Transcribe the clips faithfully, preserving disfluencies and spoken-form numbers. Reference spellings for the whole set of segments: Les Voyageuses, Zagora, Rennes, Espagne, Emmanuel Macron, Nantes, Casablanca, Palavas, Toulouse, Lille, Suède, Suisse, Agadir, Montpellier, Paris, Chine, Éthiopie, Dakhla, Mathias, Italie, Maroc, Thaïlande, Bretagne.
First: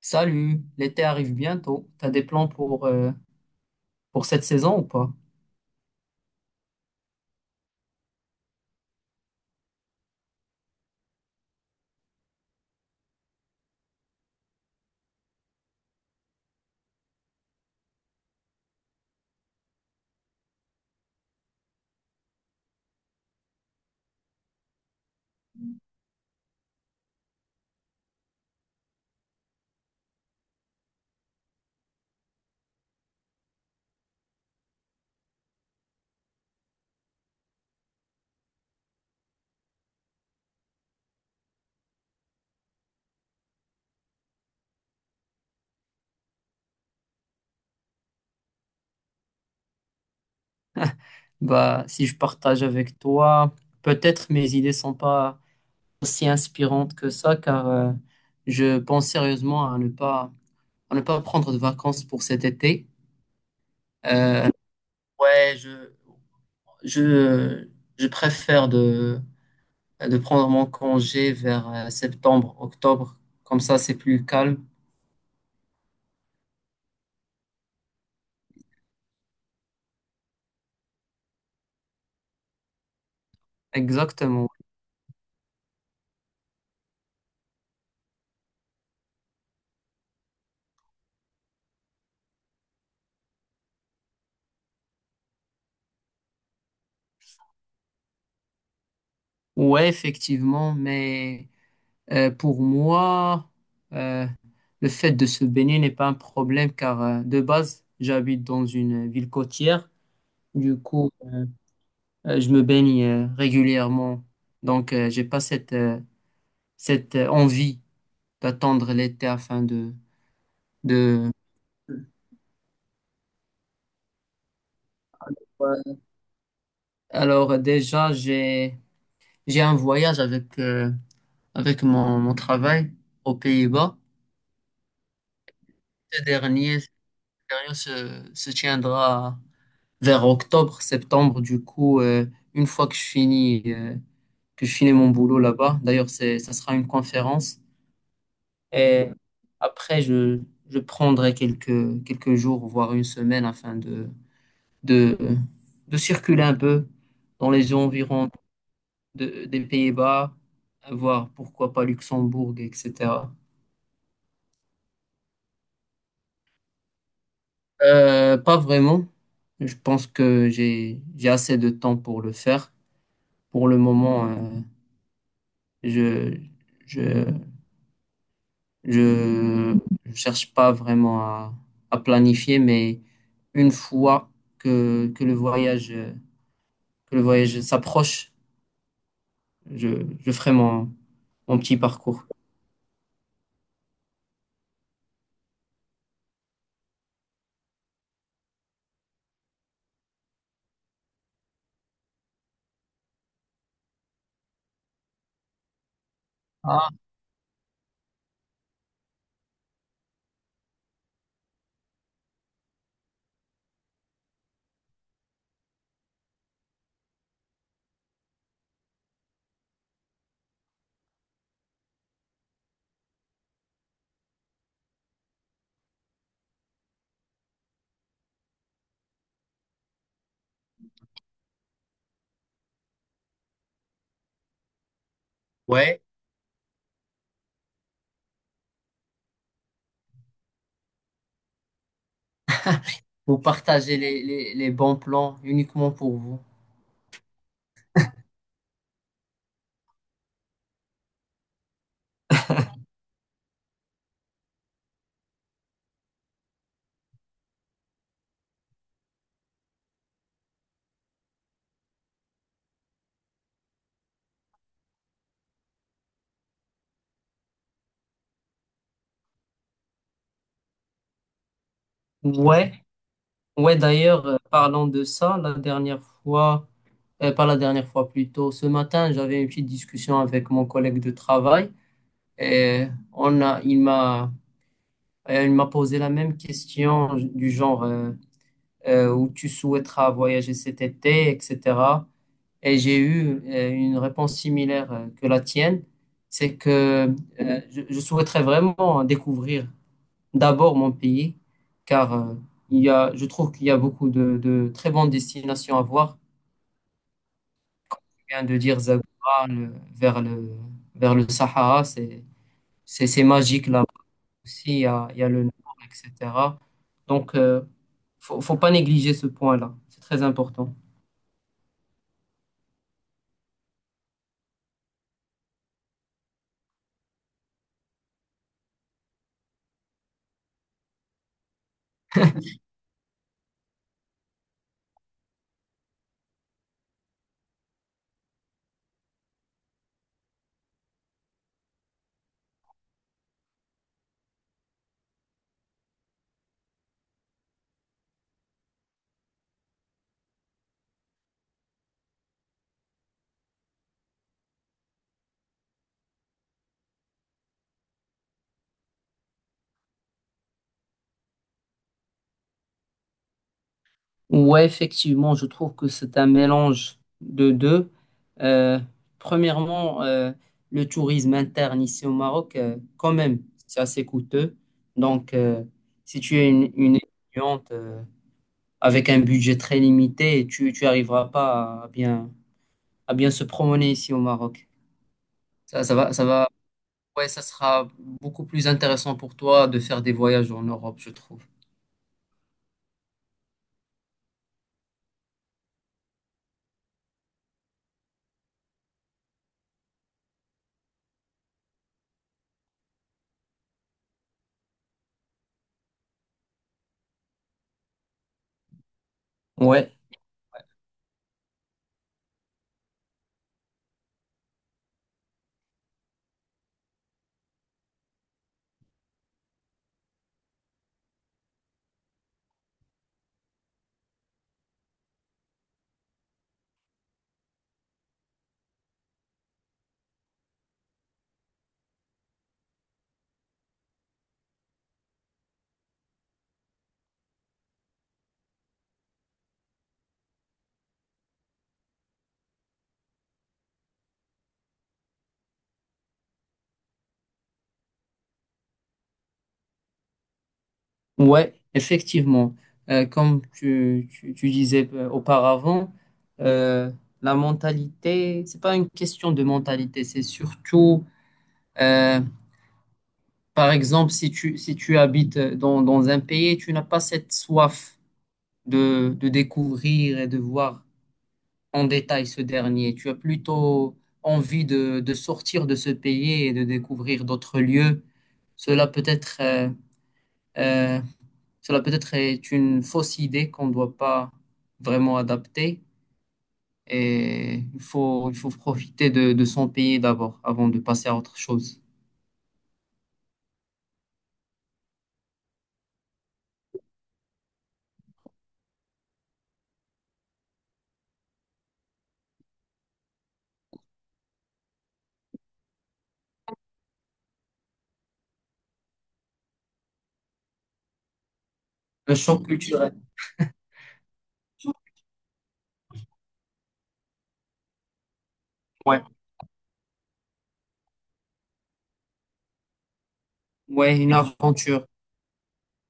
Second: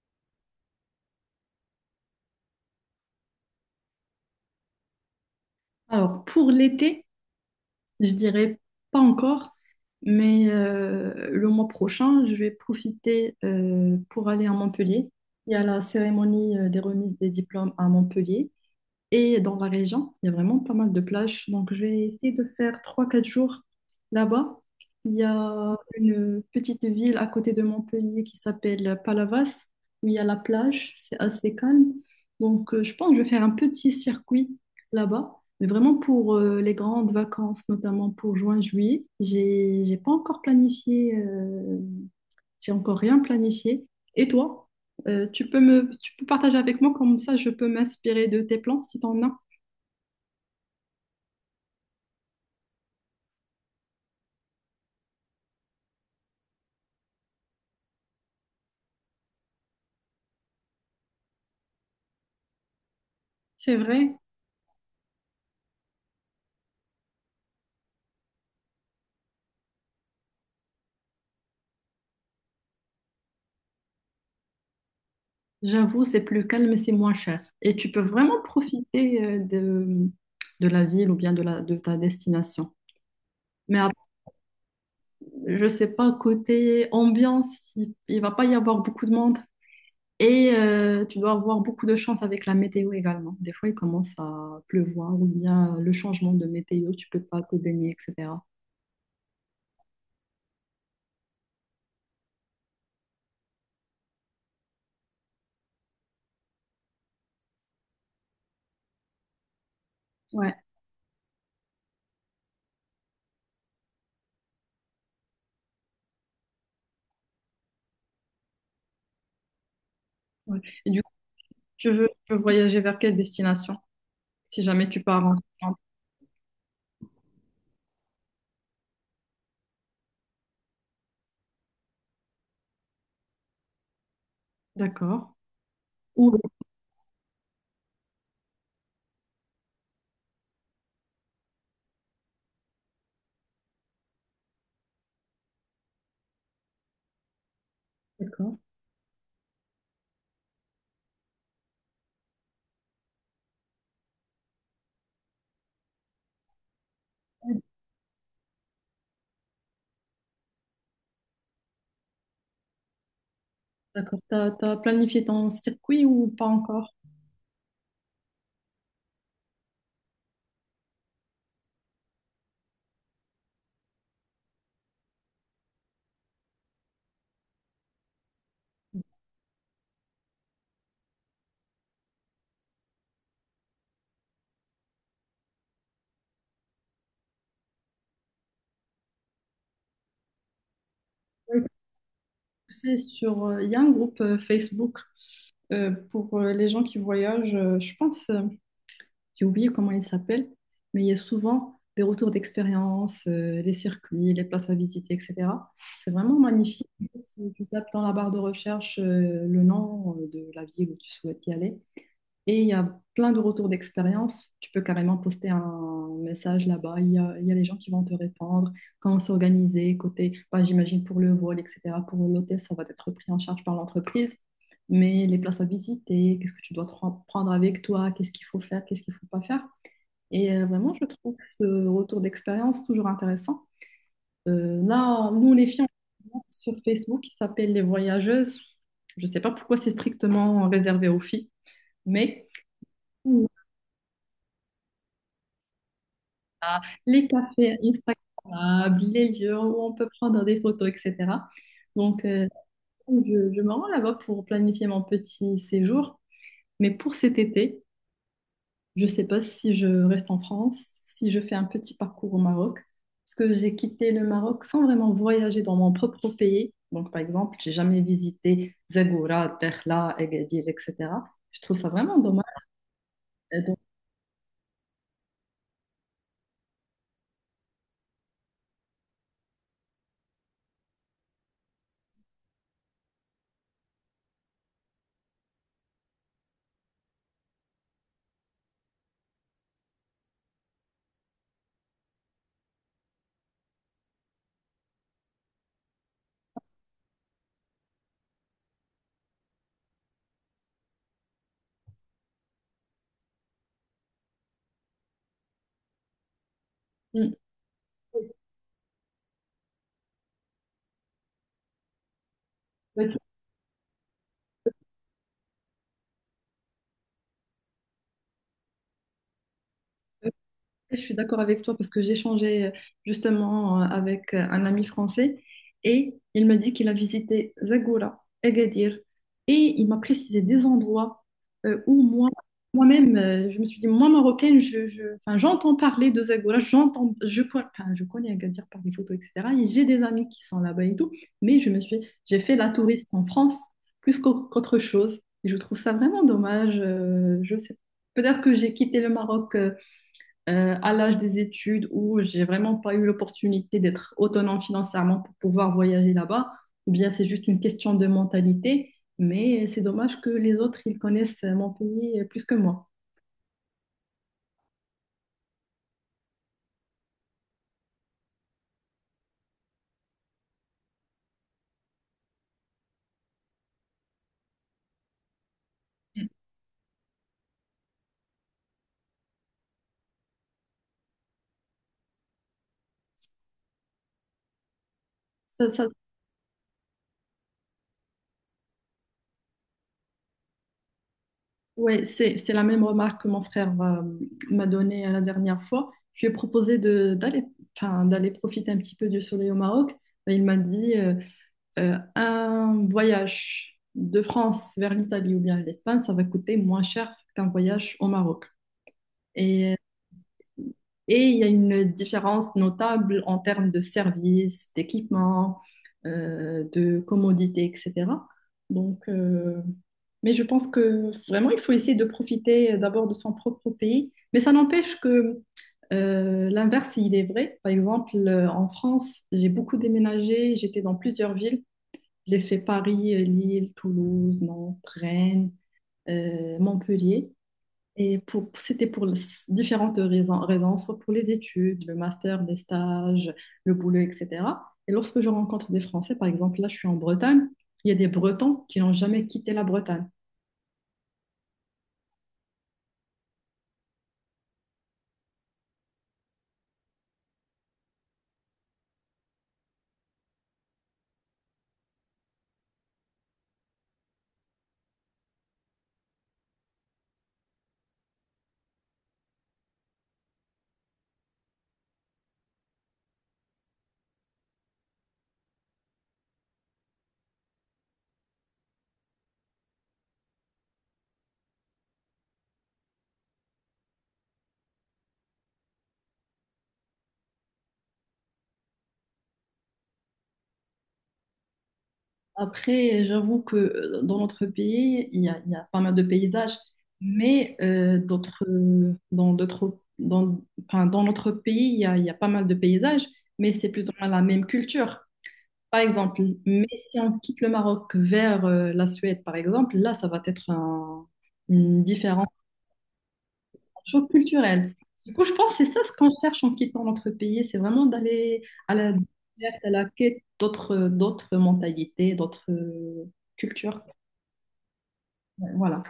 Salut, l'été arrive bientôt. T'as des plans pour, euh, pour cette saison ou pas? Alors, pour l'été, je dirais pas encore, mais euh, le mois prochain, je vais profiter euh, pour aller à Montpellier. Il y a la cérémonie euh, des remises des diplômes à Montpellier. Et dans la région, il y a vraiment pas mal de plages. Donc, je vais essayer de faire trois quatre jours là-bas. Il y a une petite ville à côté de Montpellier qui s'appelle Palavas, où il y a la plage. C'est assez calme. Donc, euh, je pense que je vais faire un petit circuit là-bas. Mais vraiment pour euh, les grandes vacances, notamment pour juin-juillet, j'ai, j'ai pas encore planifié euh, j'ai encore rien planifié. Et toi, Euh, tu peux me, tu peux partager avec moi comme ça, je peux m'inspirer de tes plans si t'en as. Bah, si je partage avec toi, peut-être mes idées sont pas aussi inspirantes que ça, car euh, je pense sérieusement à ne pas, à ne pas prendre de vacances pour cet été. C'est vrai. Euh, ouais, je, je, je préfère de, de prendre mon congé vers euh, septembre, octobre. Comme ça, c'est plus calme. J'avoue, c'est plus calme, c'est moins cher. Et tu peux vraiment profiter euh, de, de la ville ou bien de, la, de ta destination. Mais ap- Exactement. je sais pas, côté ambiance, il, il va pas y avoir beaucoup de monde. Et euh, tu dois avoir beaucoup de chance avec la météo également. Des fois, il commence à pleuvoir ou bien le changement de météo, tu peux pas te baigner, et cetera. Ouais, effectivement, mais Euh, pour moi, euh, le fait de se baigner n'est pas un problème car euh, de base, j'habite dans une ville côtière. Ouais. Du coup, euh, euh, je me baigne euh, régulièrement. Donc, euh, j'ai pas cette, euh, cette euh, envie d'attendre l'été afin de, ouais. Et du de... Tu veux, tu veux voyager vers quelle destination? Si jamais tu pars en Thaïlande. Ouais. Alors, euh, déjà, j'ai, j'ai un voyage avec, euh, avec mon, mon travail aux Pays-Bas. D'accord. Ce Ou dernier, ce dernier se, se tiendra vers octobre, septembre. Du coup, euh, une fois que je finis, euh, que je finis mon boulot là-bas, d'ailleurs, c'est, ça sera une conférence. D'accord. Et après, je, je prendrai quelques, quelques jours, voire une semaine, afin de, de, de circuler un peu dans les environs de- des Pays-Bas, voir pourquoi pas Luxembourg, et cetera. D'accord. T'as, t'as planifié ton circuit ou pas encore? Euh, pas vraiment. Je pense que j'ai j'ai assez de temps pour le faire. Pour le moment, euh, je, je Je ne cherche pas vraiment à, à planifier, mais une fois que, que le voyage, euh, que le voyage s'approche, je, je ferai mon, mon Ouais, petit parcours. c'est sur, euh, Il y a un groupe euh, Facebook euh, pour euh, les gens qui voyagent. Euh, je pense, euh, j'ai oublié comment il s'appelle, mais il y a souvent des retours d'expérience, euh, les circuits, les places à visiter, et cetera. C'est vraiment magnifique. Ah, Tu, tu tapes dans la barre de recherche euh, le nom euh, de la ville où tu souhaites y aller. Et il y a plein de retours d'expérience. Tu peux carrément poster un message là-bas. Il y a, il y a les gens qui vont te répondre. Comment s'organiser côté, bah, j'imagine pour le vol, et cetera. Pour l'hôtel, ça va être pris en charge par l'entreprise. Mais les places à visiter, qu'est-ce que tu dois te prendre avec toi, qu'est-ce qu'il faut faire, qu'est-ce qu'il ne faut pas faire. Et euh, vraiment, je trouve ce retour d'expérience toujours intéressant. Euh, là, nous, les filles, on a ouais. un groupe sur Facebook qui s'appelle Les Voyageuses. Je ne sais pas pourquoi c'est strictement réservé aux filles, mais... Vous partagez les, les, les bons plans uniquement pour vous. Ah, les cafés Instagrammables, les lieux où on peut prendre des photos, et cetera. Donc, euh, je, je me rends là-bas pour planifier mon petit séjour. Mais pour cet été, je ne sais pas si je reste en France, si je fais un petit parcours au Maroc, parce que j'ai quitté le Maroc sans vraiment voyager dans mon propre pays. Donc, par exemple, j'ai jamais visité Zagora, Dakhla, Agadir, et cetera. Je trouve ça vraiment dommage. Ouais, Et ouais, donc, d'ailleurs, euh, parlant de ça, la dernière fois, euh, pas la dernière fois, plutôt, ce matin, j'avais une petite discussion avec mon collègue de travail et on a, il m'a Euh, il m'a posé la même question du genre euh, euh, où tu souhaiteras voyager cet été, et cetera. Et j'ai eu euh, une réponse similaire euh, que la tienne. C'est que euh, je, je souhaiterais vraiment découvrir d'abord mon pays, car euh, il y a, je trouve qu'il y a beaucoup de, de très bonnes destinations à voir. Comme tu viens de dire, Zagora, le- vers le, vers le Sahara, c'est, c'est hmm, c'est magique là. Aussi, il y a, il y a le nord, et cetera. Donc, euh, faut, faut pas négliger ce point-là. C'est très important. je suis d'accord avec toi parce que j'ai échangé euh, justement euh, avec euh, un ami français et il m'a dit qu'il a visité Zagora, Agadir, et il m'a précisé des endroits euh, où moi, moi-même, euh, je me suis dit, moi marocaine, je, je- enfin, j'entends parler de Zagora, j'entends, je, con- enfin, je connais Agadir par des photos, et cetera. Et j'ai des amis qui sont là-bas et tout, mais je me suis, j'ai fait la touriste en France plus qu'au- qu'autre chose, et je trouve ça vraiment dommage. Euh, je sais, peut-être que j'ai quitté le Maroc euh, euh, à l'âge des études où j'ai vraiment pas eu l'opportunité d'être autonome financièrement pour pouvoir voyager là-bas, ou bien c'est juste une question de mentalité, mais c'est dommage que les autres, ils connaissent mon pays plus que moi. Ouais, effectivement, je trouve que c'est un mélange de deux. Euh, Premièrement, euh, le tourisme interne ici au Maroc, euh, quand même, c'est assez coûteux. Donc, euh, si Mm. tu es une, une étudiante euh, avec un budget très limité, tu, tu arriveras pas à bien, à bien se promener ici au Maroc. Ça, Ça, ça- ça va, ça va Ouais, ça sera beaucoup plus intéressant pour toi de faire des voyages en Europe, je trouve. ouais, c'est, c'est la même remarque que mon frère euh, m'a donnée euh, la dernière fois. Je lui ai proposé de, d'aller, enfin, d'aller profiter un petit peu du soleil au Maroc. Et il m'a dit, euh, Euh, un voyage de France vers l'Italie ou bien l'Espagne, ça va coûter moins cher qu'un voyage au Maroc. Et, Ouais, et il y a une différence notable en termes de services, d'équipements, euh, de commodités, et cetera. Donc, euh, mais je pense que vraiment, il faut essayer de profiter d'abord de son propre pays. Mais ça n'empêche que euh, l'inverse, il est vrai. Par exemple, euh, en France, j'ai beaucoup déménagé, j'étais dans plusieurs villes. J'ai fait Paris, euh, Lille, Toulouse, Nantes, Rennes, euh, Montpellier. Et pour, c'était pour les- différentes raisons, raisons, soit pour les études, le master, les stages, le boulot, et cetera. Et lorsque je rencontre des Français, par exemple, là, je suis en Bretagne, il y a des Bretons qui n'ont jamais quitté la Bretagne. ouais, effectivement. Euh, comme tu, tu, tu disais euh, auparavant, euh, la mentalité, c'est pas une question de mentalité, c'est surtout, euh, par exemple, si tu, si tu habites dans, dans un pays, tu n'as pas cette soif de, de découvrir et de voir en détail ce dernier? Tu as plutôt envie de, de sortir de ce pays et de découvrir d'autres lieux. Cela peut être, euh, euh, cela peut être est une fausse idée qu'on ne doit pas vraiment adapter. Et il faut, il faut profiter de, de son pays d'abord avant de passer à autre chose. Après, j'avoue que euh, dans notre pays, il y a, il y a pas mal de paysages, mais euh, d'autres, euh, dans d'autres, dans, enfin, dans notre pays, il y a, il y a pas mal de paysages, mais c'est plus ou moins la même culture. Par exemple, mais si on quitte le Maroc vers euh, la Suède, par exemple, là, ça va être un- une Le différence, choc culturel. un choc culturel. Du coup, je pense que c'est ça ce qu'on cherche en quittant notre pays, c'est vraiment d'aller à la Ouais. découverte, à la quête d'autres, d'autres, mentalités, d'autres euh, cultures. Ouais, une aventure. Ouais, voilà.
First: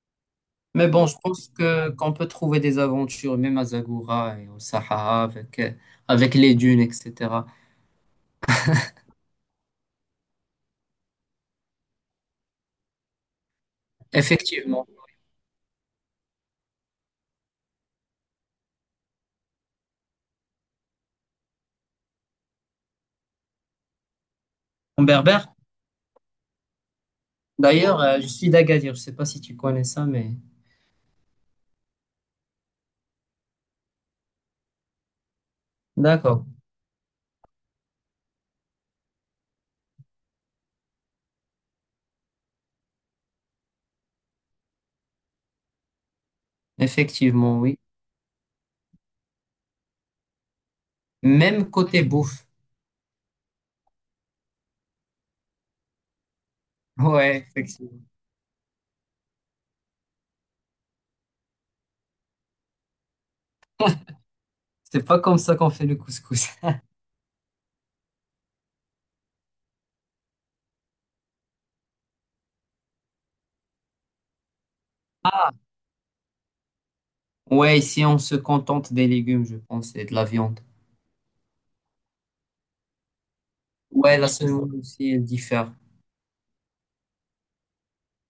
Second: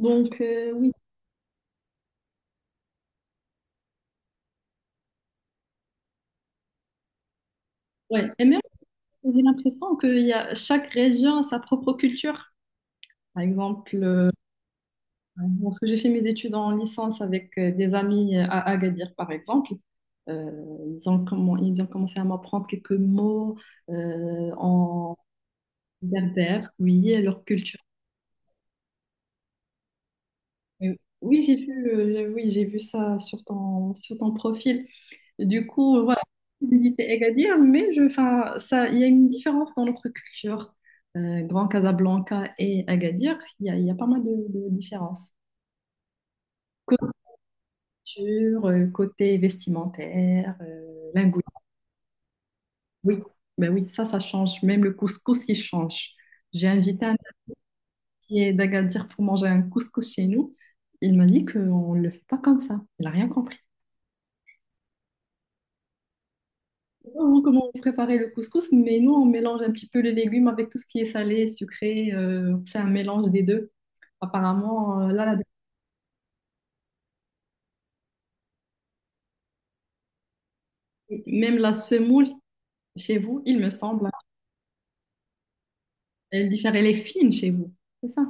Donc, euh, Mais oui. bon, je pense que qu'on peut trouver des aventures, même à Zagora et au Sahara, avec, euh, avec les dunes, et cetera. Ouais. Et même, j'ai l'impression que y a, chaque région a sa propre culture. Par exemple, euh, Effectivement. bon, parce que j'ai fait mes études en licence avec euh, des amis à Agadir, par exemple. Euh, ils ont, comment, ils ont commencé à m'apprendre quelques mots euh, En en berbère? berbère, oui, et leur culture. D'ailleurs, euh, je suis d'Agadir. Je sais pas si tu connais ça, mais Euh, oui, j'ai vu, euh, oui, j'ai vu ça sur ton, sur ton profil. Du coup, euh, voilà, d'accord. j'ai visité Agadir, mais je, enfin, ça, il y a une différence dans notre culture. Euh, Grand Casablanca et Agadir, il y a, il y a pas mal de, de différences. Effectivement, oui. Culture, euh, côté vestimentaire, euh, linguistique. Même côté bouffe. Oui, ben oui, ça, ça change. Même le couscous, il change. J'ai invité un Ouais, effectivement. ami d'Agadir pour manger un couscous chez nous. Il m'a dit qu'on ne le fait pas comme ça. Il n'a rien compris. C'est pas comme ça qu'on fait le couscous. Vraiment, comment on préparait le couscous, mais nous, on mélange un petit peu les légumes avec tout ce qui est salé, sucré. Euh, on fait un mélange des deux. Apparemment, euh, là, la- Ouais, ici, on se contente des légumes, je pense, et de la viande. même la semoule, chez vous, il me semble, hein, Ouais, la semoule aussi, elle diffère. elle diffère, elle est fine chez vous. C'est ça.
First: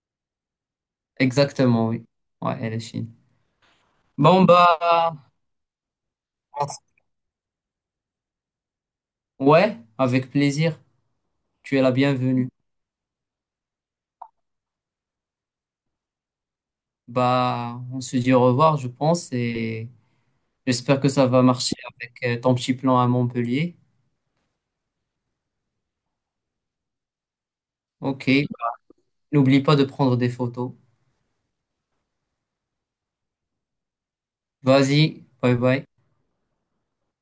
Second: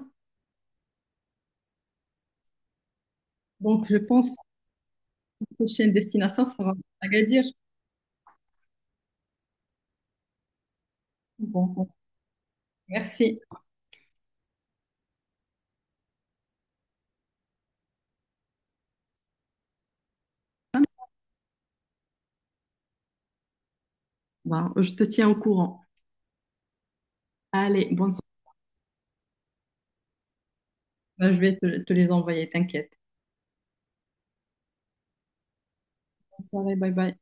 Exactement, oui. Ouais, elle est fine. Donc, je pense que Bon, bah, la prochaine destination sera Agadir. ouais, avec plaisir. Bon, Tu es bon, la bienvenue. merci. Bah, on se dit au revoir, je pense, et j'espère que ça va marcher avec euh, ton petit plan à Montpellier. Bah, je te tiens au courant. Allez, bonne soirée. Ok. N'oublie pas de prendre des photos. Bah, je vais te, te les envoyer, t'inquiète. Vas-y, bye bye. Bonne soirée, bye bye.